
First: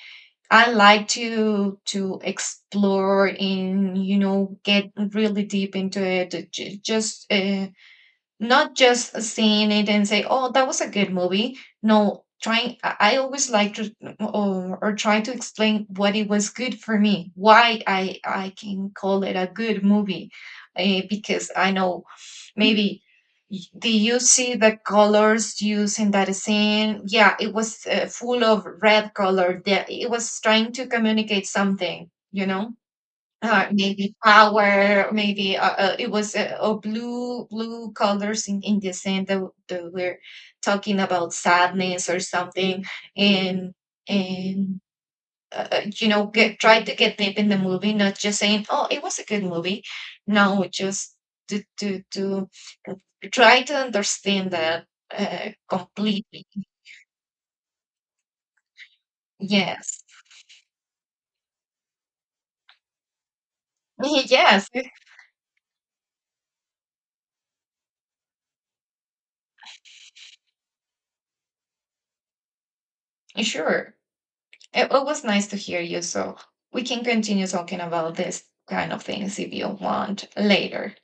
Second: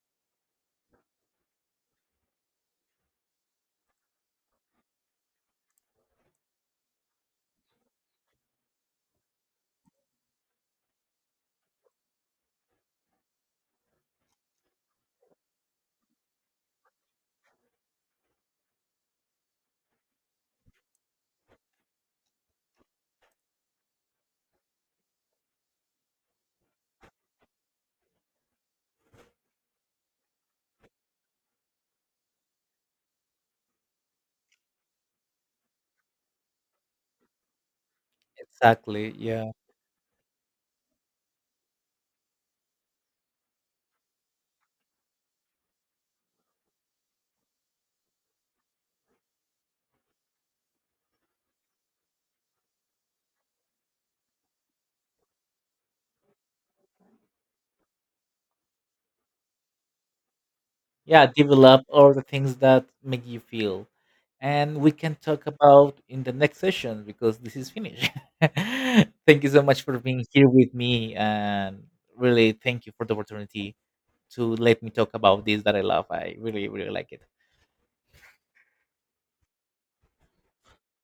A: I like to explore, and get really deep into it. Just not just seeing it and say, "Oh, that was a good movie." No, trying. I always like to, or try to explain what it was good for me, why I can call it a good movie, because I know, maybe. Do you see the colors used in that scene? Yeah, it was full of red color, that it was trying to communicate something. Maybe power, maybe it was oh, blue colors in the
B: Exactly.
A: scene that,
B: Yeah,
A: w- that we're talking about, sadness or something. And and uh, uh, you know get try to get deep in the movie, not just saying, "Oh, it was a good movie." No, just to try to understand that completely. Yes.
B: yeah, develop all the things that make you feel.
A: Yes,
B: And we can talk about in the next session because this is finished. Thank you so much for being here with me, and really thank you for the opportunity
A: sure.
B: to let
A: it,
B: me
A: it
B: talk
A: was
B: about
A: nice to
B: this that
A: hear
B: I
A: you,
B: love. I
A: so
B: really
A: we
B: really
A: can
B: like it.
A: continue talking about this kind of things if you want later.